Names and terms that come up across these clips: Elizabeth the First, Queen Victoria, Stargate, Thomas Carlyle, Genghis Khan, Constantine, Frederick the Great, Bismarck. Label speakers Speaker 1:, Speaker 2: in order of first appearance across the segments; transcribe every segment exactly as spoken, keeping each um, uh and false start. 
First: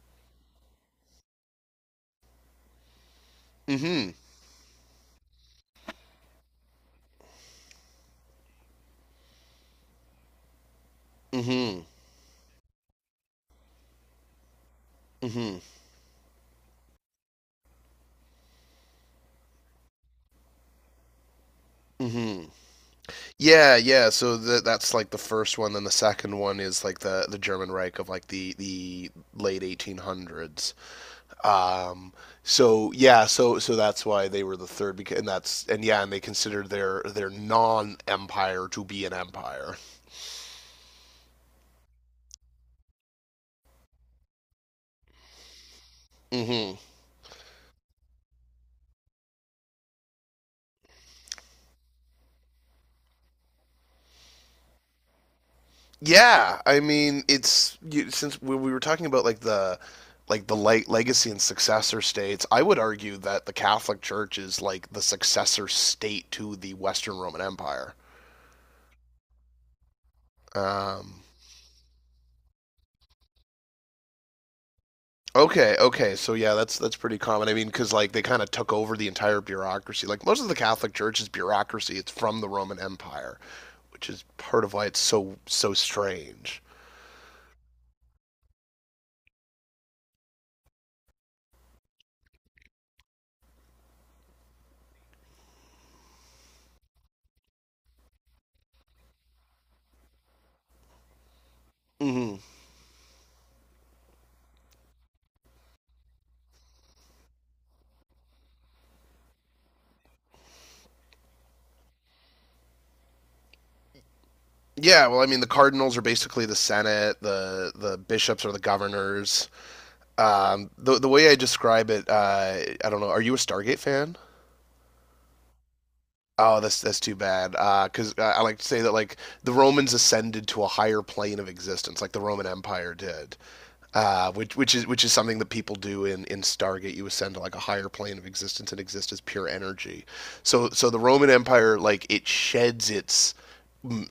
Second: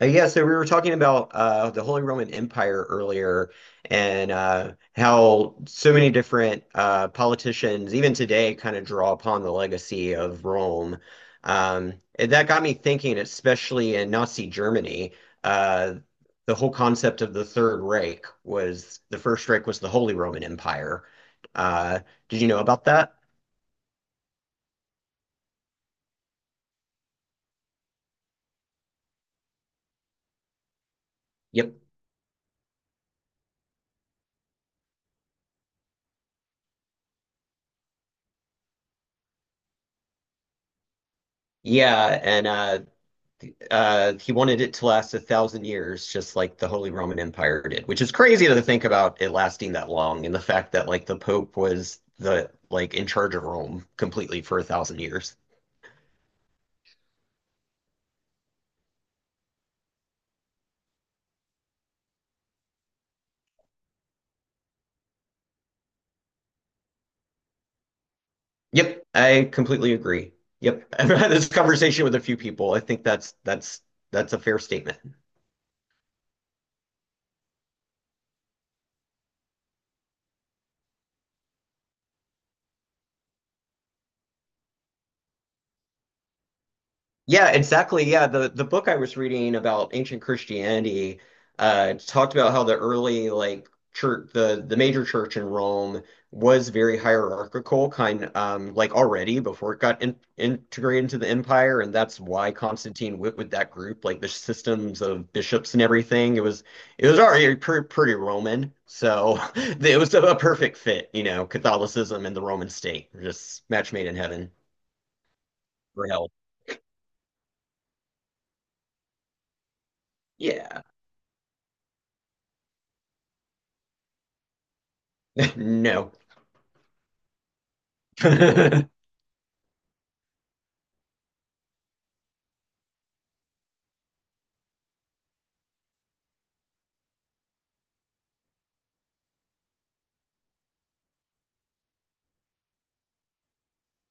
Speaker 1: Uh, Yeah, so we were talking about uh, the Holy Roman Empire earlier
Speaker 2: Mm-hmm.
Speaker 1: and uh, how so many different uh, politicians, even today, kind of draw upon the legacy of Rome.
Speaker 2: Mm-hmm.
Speaker 1: Um, and that got me thinking, especially in Nazi Germany,
Speaker 2: Mm-hmm.
Speaker 1: uh, the whole concept of the Third Reich was the First Reich was the Holy Roman Empire. Uh, did
Speaker 2: Mm-hmm.
Speaker 1: you know about that?
Speaker 2: Yeah, yeah. So the, that's like the first one. Then the second one is like the the German Reich of like the the late eighteen hundreds.
Speaker 1: Yep.
Speaker 2: Um. So yeah. So so that's why they were the third. Because and that's and yeah. And they considered their their non empire to be an empire.
Speaker 1: Yeah, and uh, uh, he wanted it to last a thousand years, just like the
Speaker 2: Mm-hmm.
Speaker 1: Holy Roman Empire did, which is crazy to think about it lasting that long, and the fact that like the Pope was the like in charge of Rome completely for a thousand years.
Speaker 2: Yeah, I mean, it's you, since we, we were talking about like the like the light legacy and successor states, I would argue that the Catholic Church is like the successor state to the Western Roman Empire.
Speaker 1: Yep, I completely agree. Yep, I've
Speaker 2: Um,
Speaker 1: had this conversation with a few people. I think that's that's that's a fair statement.
Speaker 2: okay, okay, so yeah, that's that's pretty common. I mean, because like they kind of took over the entire bureaucracy. Like most of the Catholic Church is bureaucracy; it's from the Roman Empire, which is part of why it's so so strange.
Speaker 1: Yeah, exactly. Yeah, the the book I was reading about ancient Christianity uh talked about how the early like church the the major church in Rome was very hierarchical kind um like already before it got in, integrated into the empire, and that's
Speaker 2: hmm
Speaker 1: why Constantine went with that group, like the systems of bishops and everything. It was it was already pretty, pretty Roman, so it was a, perfect fit you know Catholicism and the Roman state, just match made in heaven
Speaker 2: Yeah, well, I mean, the cardinals are
Speaker 1: or hell.
Speaker 2: basically the Senate, the the bishops are the governors. Um,
Speaker 1: Yeah.
Speaker 2: the the way I describe it, uh, I don't know. Are you a Stargate fan?
Speaker 1: No.
Speaker 2: Oh, that's that's too bad. Because uh, I like to say that like the Romans ascended to a higher plane of existence, like the Roman Empire did. Uh, which which is which is something that people do in, in Stargate. You ascend to like a higher plane of existence and exist as pure energy. So so the Roman Empire, like, it sheds its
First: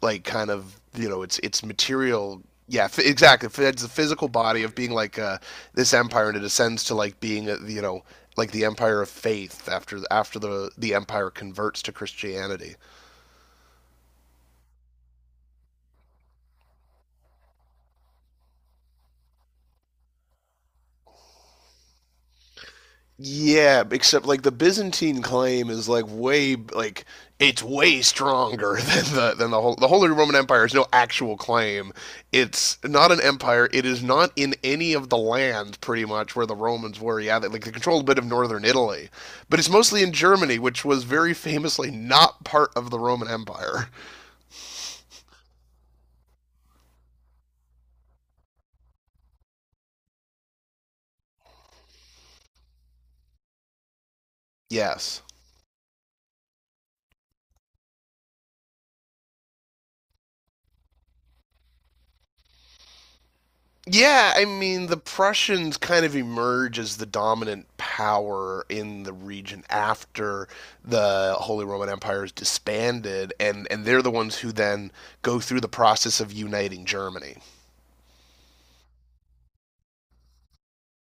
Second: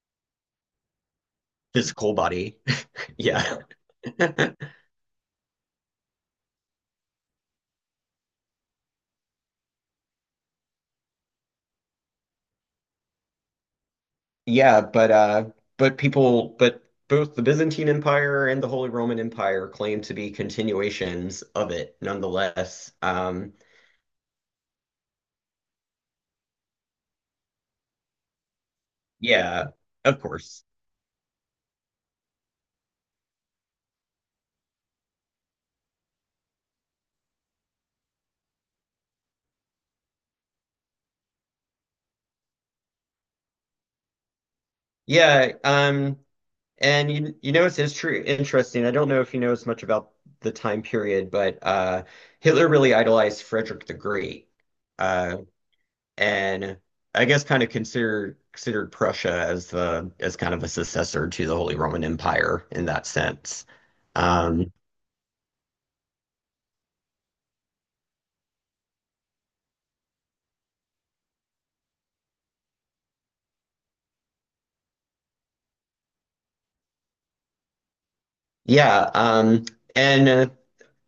Speaker 2: like, kind of, you know, it's it's
Speaker 1: Physical
Speaker 2: material.
Speaker 1: body.
Speaker 2: Yeah f- exactly,
Speaker 1: Yeah.
Speaker 2: it's the physical body of being like, uh, this empire, and it ascends to like being a, you know, like the empire of faith after after the the empire converts to Christianity.
Speaker 1: Yeah, but uh but people but both the Byzantine Empire and the Holy Roman Empire claim to be continuations of it nonetheless. Um
Speaker 2: Yeah, except like the Byzantine claim is like way like it's way stronger than the than the
Speaker 1: yeah,
Speaker 2: whole the Holy
Speaker 1: of
Speaker 2: Roman
Speaker 1: course.
Speaker 2: Empire is no actual claim. It's not an empire. It is not in any of the lands pretty much where the Romans were. Yeah, they, like they controlled a bit of northern Italy, but it's mostly in Germany, which was very famously not part of the Roman Empire.
Speaker 1: Yeah, um and you you know it's, it's true interesting. I don't know if you know as much about the time period, but uh Hitler really idolized Frederick the Great.
Speaker 2: Yes.
Speaker 1: Uh and I guess kind of consider considered Prussia as the as kind of a successor to the Holy Roman Empire in that sense.
Speaker 2: Yeah, I
Speaker 1: Um,
Speaker 2: mean, the Prussians kind of emerge as the dominant power in the region after the Holy Roman Empire is disbanded, and, and they're the ones who then go through the process of uniting Germany.
Speaker 1: yeah, um, and uh,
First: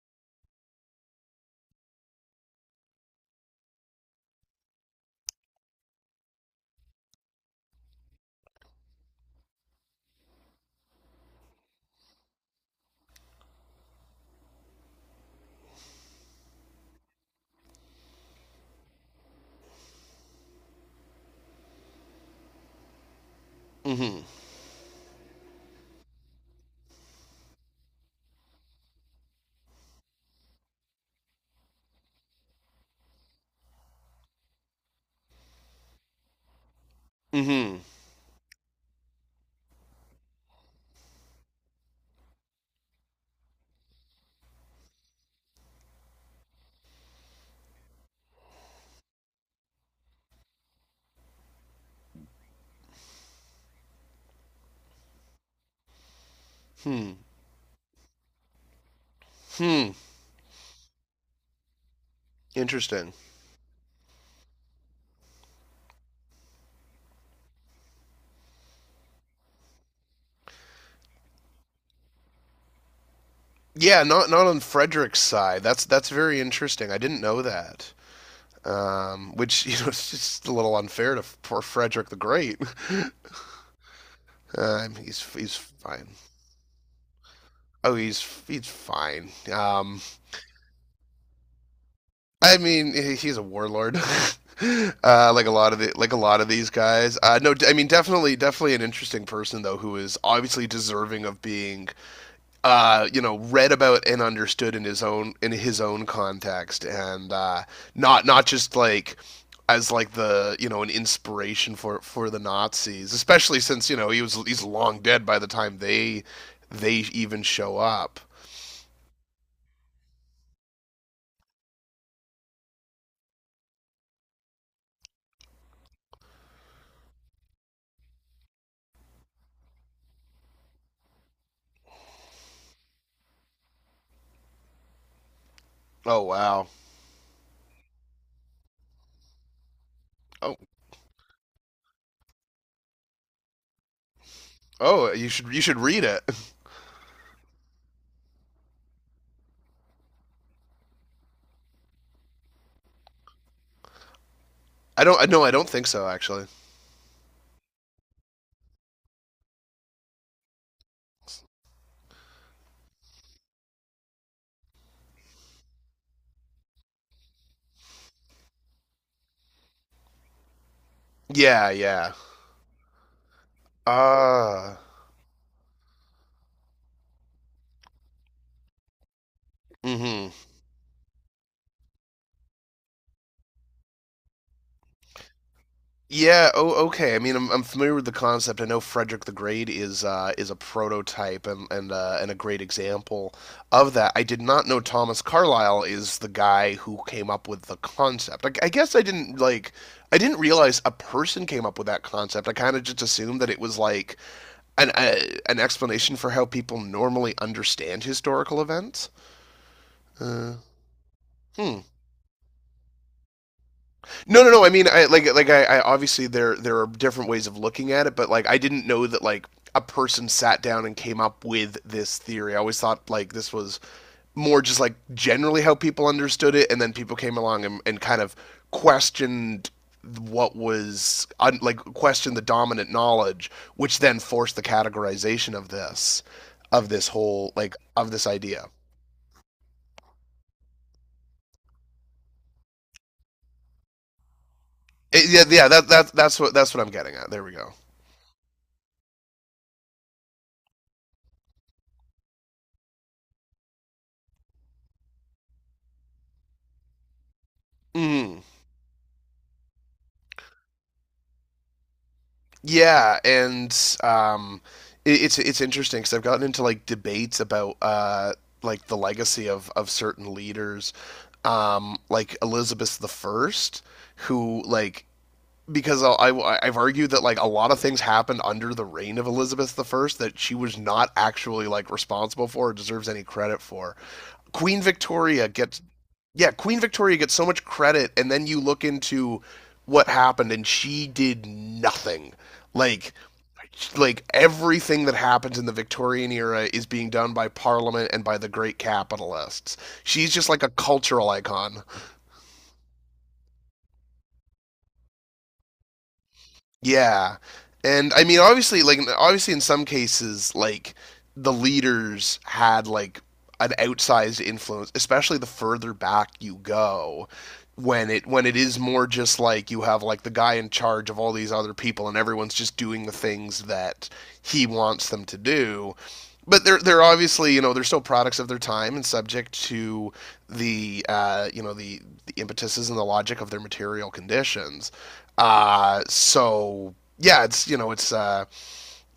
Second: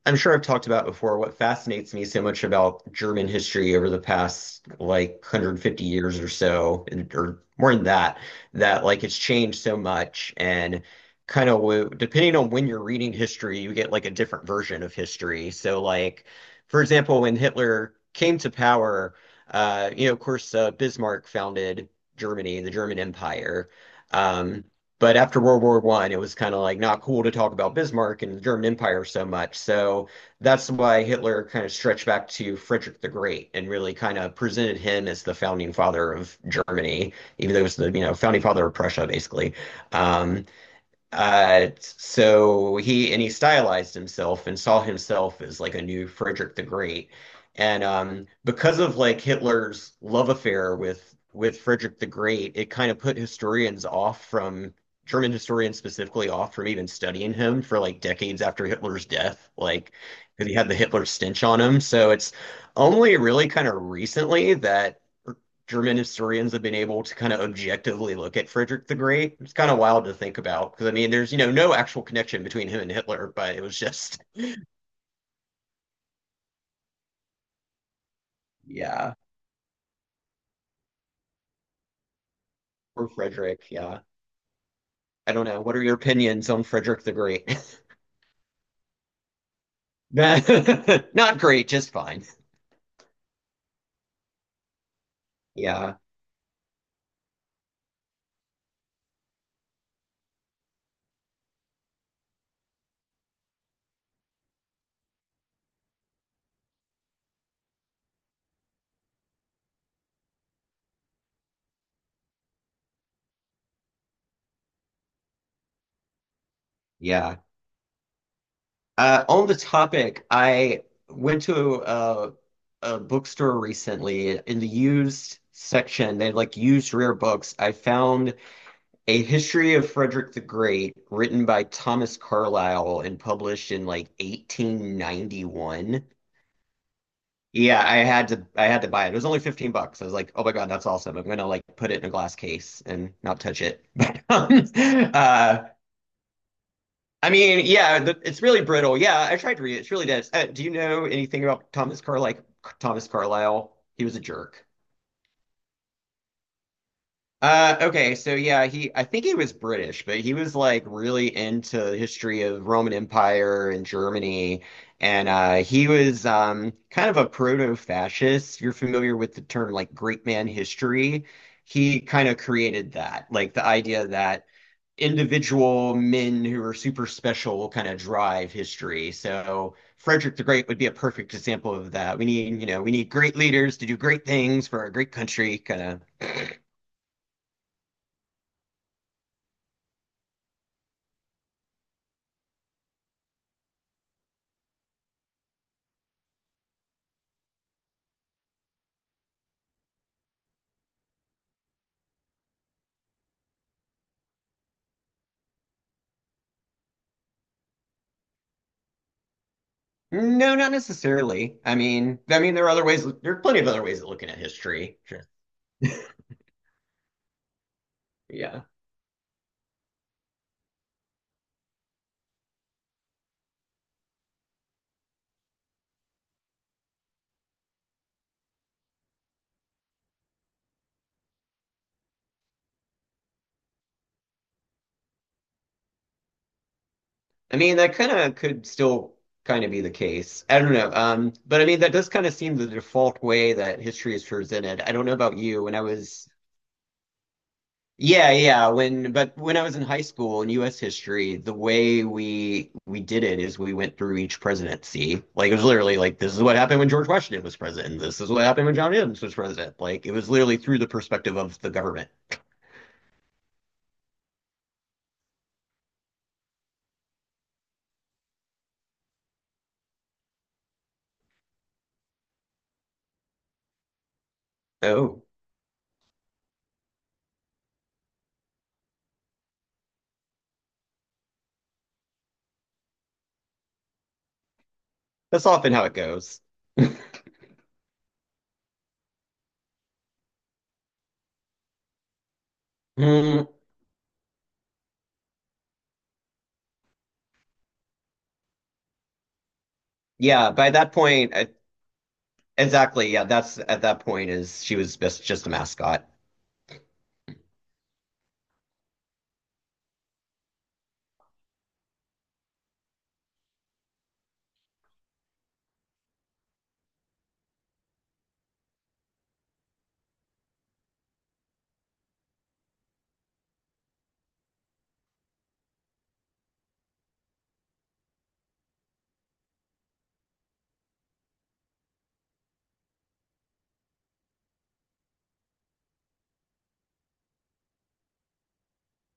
Speaker 1: I'm sure I've talked about before what fascinates me so much about German history over the past like one hundred fifty years or so, and- or more than that, that like it's changed so much. And kind of depending on when you're reading history, you get like a different version of history. So, like, for example, when Hitler came to power, uh, you know, of course, uh, Bismarck founded Germany, the German Empire.
Speaker 2: Hmm.
Speaker 1: Um, but after World War One, it was kind of like not cool to talk about Bismarck and the German Empire so much. So that's why Hitler kind of stretched back to Frederick the Great and really kind of presented him as the founding father of Germany, even though it was
Speaker 2: Hmm.
Speaker 1: the, you know, founding father of Prussia, basically. Um, uh, so he and he stylized himself and saw himself as like a new Frederick the Great. And um, because of like Hitler's love affair with with Frederick the Great, it kind of put historians off from German historians specifically off from even
Speaker 2: Hmm.
Speaker 1: studying him for like decades after Hitler's death,
Speaker 2: Hmm.
Speaker 1: like because he had the Hitler stench on him. So it's
Speaker 2: Interesting.
Speaker 1: only really kind of recently that German historians have been able to kind of objectively look at Frederick the Great. It's kind of wild to think about because I mean, there's, you know, no actual connection between him and Hitler, but it was
Speaker 2: Yeah,
Speaker 1: just,
Speaker 2: not not on Frederick's side. That's that's very interesting. I didn't know that.
Speaker 1: yeah,
Speaker 2: Um, which you know, it's just a little unfair to poor Frederick the Great.
Speaker 1: or Frederick. Yeah.
Speaker 2: Um, he's
Speaker 1: I don't
Speaker 2: he's
Speaker 1: know. What are your
Speaker 2: fine.
Speaker 1: opinions on Frederick the Great?
Speaker 2: Oh, he's he's fine. Um,
Speaker 1: Not great, just fine.
Speaker 2: I mean, he's a warlord, uh, like a lot of the
Speaker 1: Yeah.
Speaker 2: like a lot of these guys. Uh, no, I mean, definitely, definitely an interesting person though, who is obviously deserving of being, uh, you know, read about and understood in his own in his own context, and uh, not not just like as like the, you know, an inspiration for for the Nazis, especially since, you know, he was he's long dead by the time they they
Speaker 1: Yeah.
Speaker 2: even show up.
Speaker 1: Uh, on the topic, I went to a, a bookstore recently in the used section. They had, like, used rare books. I found A History of Frederick the Great, written by Thomas Carlyle and published in like eighteen ninety-one.
Speaker 2: Oh wow.
Speaker 1: Yeah, I had to I had to buy it. It was only fifteen bucks. I was like, "Oh my
Speaker 2: Oh
Speaker 1: God, that's awesome. I'm gonna like put it in a glass case and not touch it." But um,
Speaker 2: oh, you should
Speaker 1: uh
Speaker 2: you should read it.
Speaker 1: I mean, yeah, the, it's really brittle. Yeah, I tried to read it. It's really dense. Uh, do you know anything about Thomas Carlyle? Thomas Carlyle? He was a jerk.
Speaker 2: I don't. I no, I don't think so, actually.
Speaker 1: Uh, okay, so yeah, he I think he was British, but he was like really into the history of Roman Empire and Germany, and uh, he was um, kind of a proto-fascist. You're familiar with the term like great man history.
Speaker 2: Yeah.
Speaker 1: He
Speaker 2: Yeah.
Speaker 1: kind of created that, like the idea that
Speaker 2: Ah.
Speaker 1: individual men who are super special will kind of drive history. So
Speaker 2: mm hmm
Speaker 1: Frederick the Great would be a perfect example of that. We need, you know, we need great leaders to do great things for our great country, kind of.
Speaker 2: Yeah. Oh. Okay. I mean, I'm, I'm familiar with the concept. I know Frederick the Great is, uh, is a prototype and and uh, and a great example of that. I did not know Thomas Carlyle is the guy who came up with the concept. I, I guess I didn't like. I didn't realize a person came up with that concept. I kind of just assumed that it was like an uh, an explanation for how people normally understand historical events. Uh,
Speaker 1: No, not necessarily. I
Speaker 2: hmm.
Speaker 1: mean, I mean, there are other ways. There are plenty of other ways of looking at
Speaker 2: No, no, no. I mean,
Speaker 1: history.
Speaker 2: I
Speaker 1: Sure.
Speaker 2: like like I, I obviously there there are different ways of looking at it, but like I
Speaker 1: Yeah.
Speaker 2: didn't know that like a person sat down and came up with this theory. I always thought like this was more just like generally how people understood it, and then people came along and, and kind of questioned what was un, like questioned the dominant knowledge, which then forced the categorization of this of this whole
Speaker 1: I
Speaker 2: like
Speaker 1: mean, that
Speaker 2: of
Speaker 1: kind
Speaker 2: this
Speaker 1: of
Speaker 2: idea.
Speaker 1: could still kind of be the case. I don't know. Um, but I mean, that does kind of seem the default way that history is presented. I don't know
Speaker 2: It-
Speaker 1: about
Speaker 2: yeah,
Speaker 1: you.
Speaker 2: yeah.
Speaker 1: When I
Speaker 2: That that
Speaker 1: was,
Speaker 2: that's what that's what I'm getting at. There we go.
Speaker 1: yeah, yeah, when, but when I was in high school in U S history, the way we we did it is we went through each presidency. Like it was literally like this is what happened when George Washington was president. This is
Speaker 2: Mm.
Speaker 1: what happened when John Adams was president. Like it was literally through the perspective of the government.
Speaker 2: Yeah, and um, it, it's it's interesting because I've gotten into like debates about, uh, like the legacy of of certain leaders, um, like Elizabeth the First, who like,
Speaker 1: Oh,
Speaker 2: because I, I have argued that like a lot of things happened under the reign of Elizabeth the First that she was not actually like responsible for or deserves any credit for. Queen
Speaker 1: that's
Speaker 2: Victoria
Speaker 1: often
Speaker 2: gets
Speaker 1: how it goes.
Speaker 2: yeah, Queen Victoria gets so much credit, and then you look into what happened, and she did nothing. Like,
Speaker 1: Mm,
Speaker 2: like everything that happens in the Victorian era is being done by Parliament and by the great capitalists. She's just
Speaker 1: yeah,
Speaker 2: like
Speaker 1: by
Speaker 2: a
Speaker 1: that
Speaker 2: cultural
Speaker 1: point, I,
Speaker 2: icon.
Speaker 1: exactly. Yeah, that's at that point is she was just just a mascot.
Speaker 2: Yeah, and I mean, obviously, like, obviously, in some cases, like the leaders had like an outsized influence, especially the further back you go when it when it is more just like you have like the guy in charge of all these other people and everyone's just doing the things that he wants them to do, but they're they're obviously, you know, they're still products of their time and subject to the, uh, you know, the, the impetuses and the logic of their material conditions. Uh, so yeah, it's you know it's, uh,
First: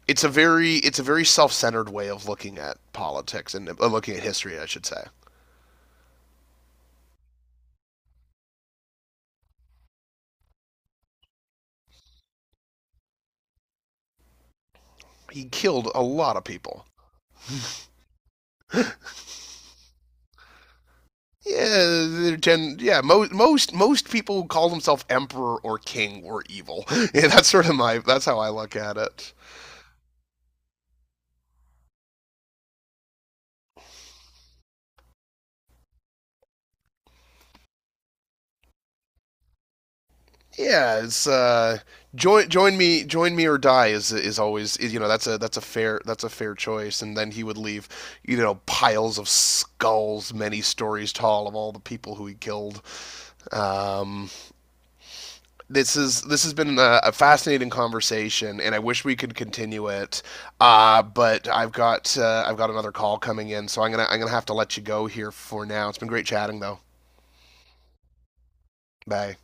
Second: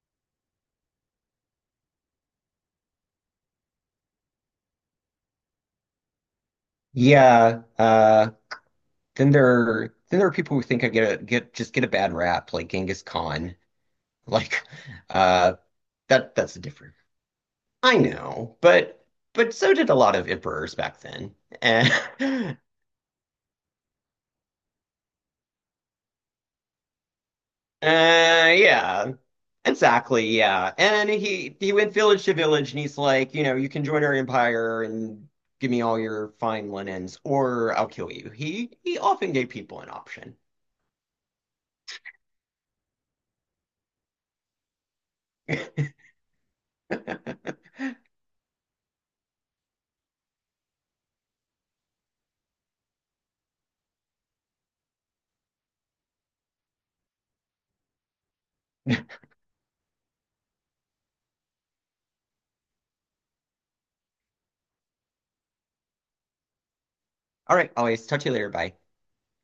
Speaker 2: it's a very, it's a very self-centered way of looking at politics and, uh, looking at history, I should say.
Speaker 1: Yeah. Uh, then there then there are people who think I get a get just get a bad rap, like Genghis Khan. Like,
Speaker 2: He
Speaker 1: uh,
Speaker 2: killed a
Speaker 1: that
Speaker 2: lot of
Speaker 1: that's
Speaker 2: people.
Speaker 1: different. I know,
Speaker 2: yeah,
Speaker 1: but but so did a lot of emperors back then. And
Speaker 2: they're
Speaker 1: uh,
Speaker 2: gen- yeah. Most most most people who call themselves emperor or king were evil. yeah, that's sort of my, that's how I look at
Speaker 1: yeah,
Speaker 2: it.
Speaker 1: exactly, yeah. And he he went village to village and he's like, you know, you can join our empire and give me all your fine linens, or I'll kill you. He he often gave people an option.
Speaker 2: Yeah, it's, uh, join join me join me or die is is always is, you know, that's a that's a fair that's a fair choice. And then he would leave, you know, piles of skulls many stories tall of all the people who he killed. Um, this is this has been a, a fascinating conversation, and I wish we could continue it. Uh, but I've got uh, I've got another call coming in, so I'm gonna I'm gonna have to let you go here for now. It's been great chatting though.
Speaker 1: All right, always talk to you later. Bye.
Speaker 2: Bye.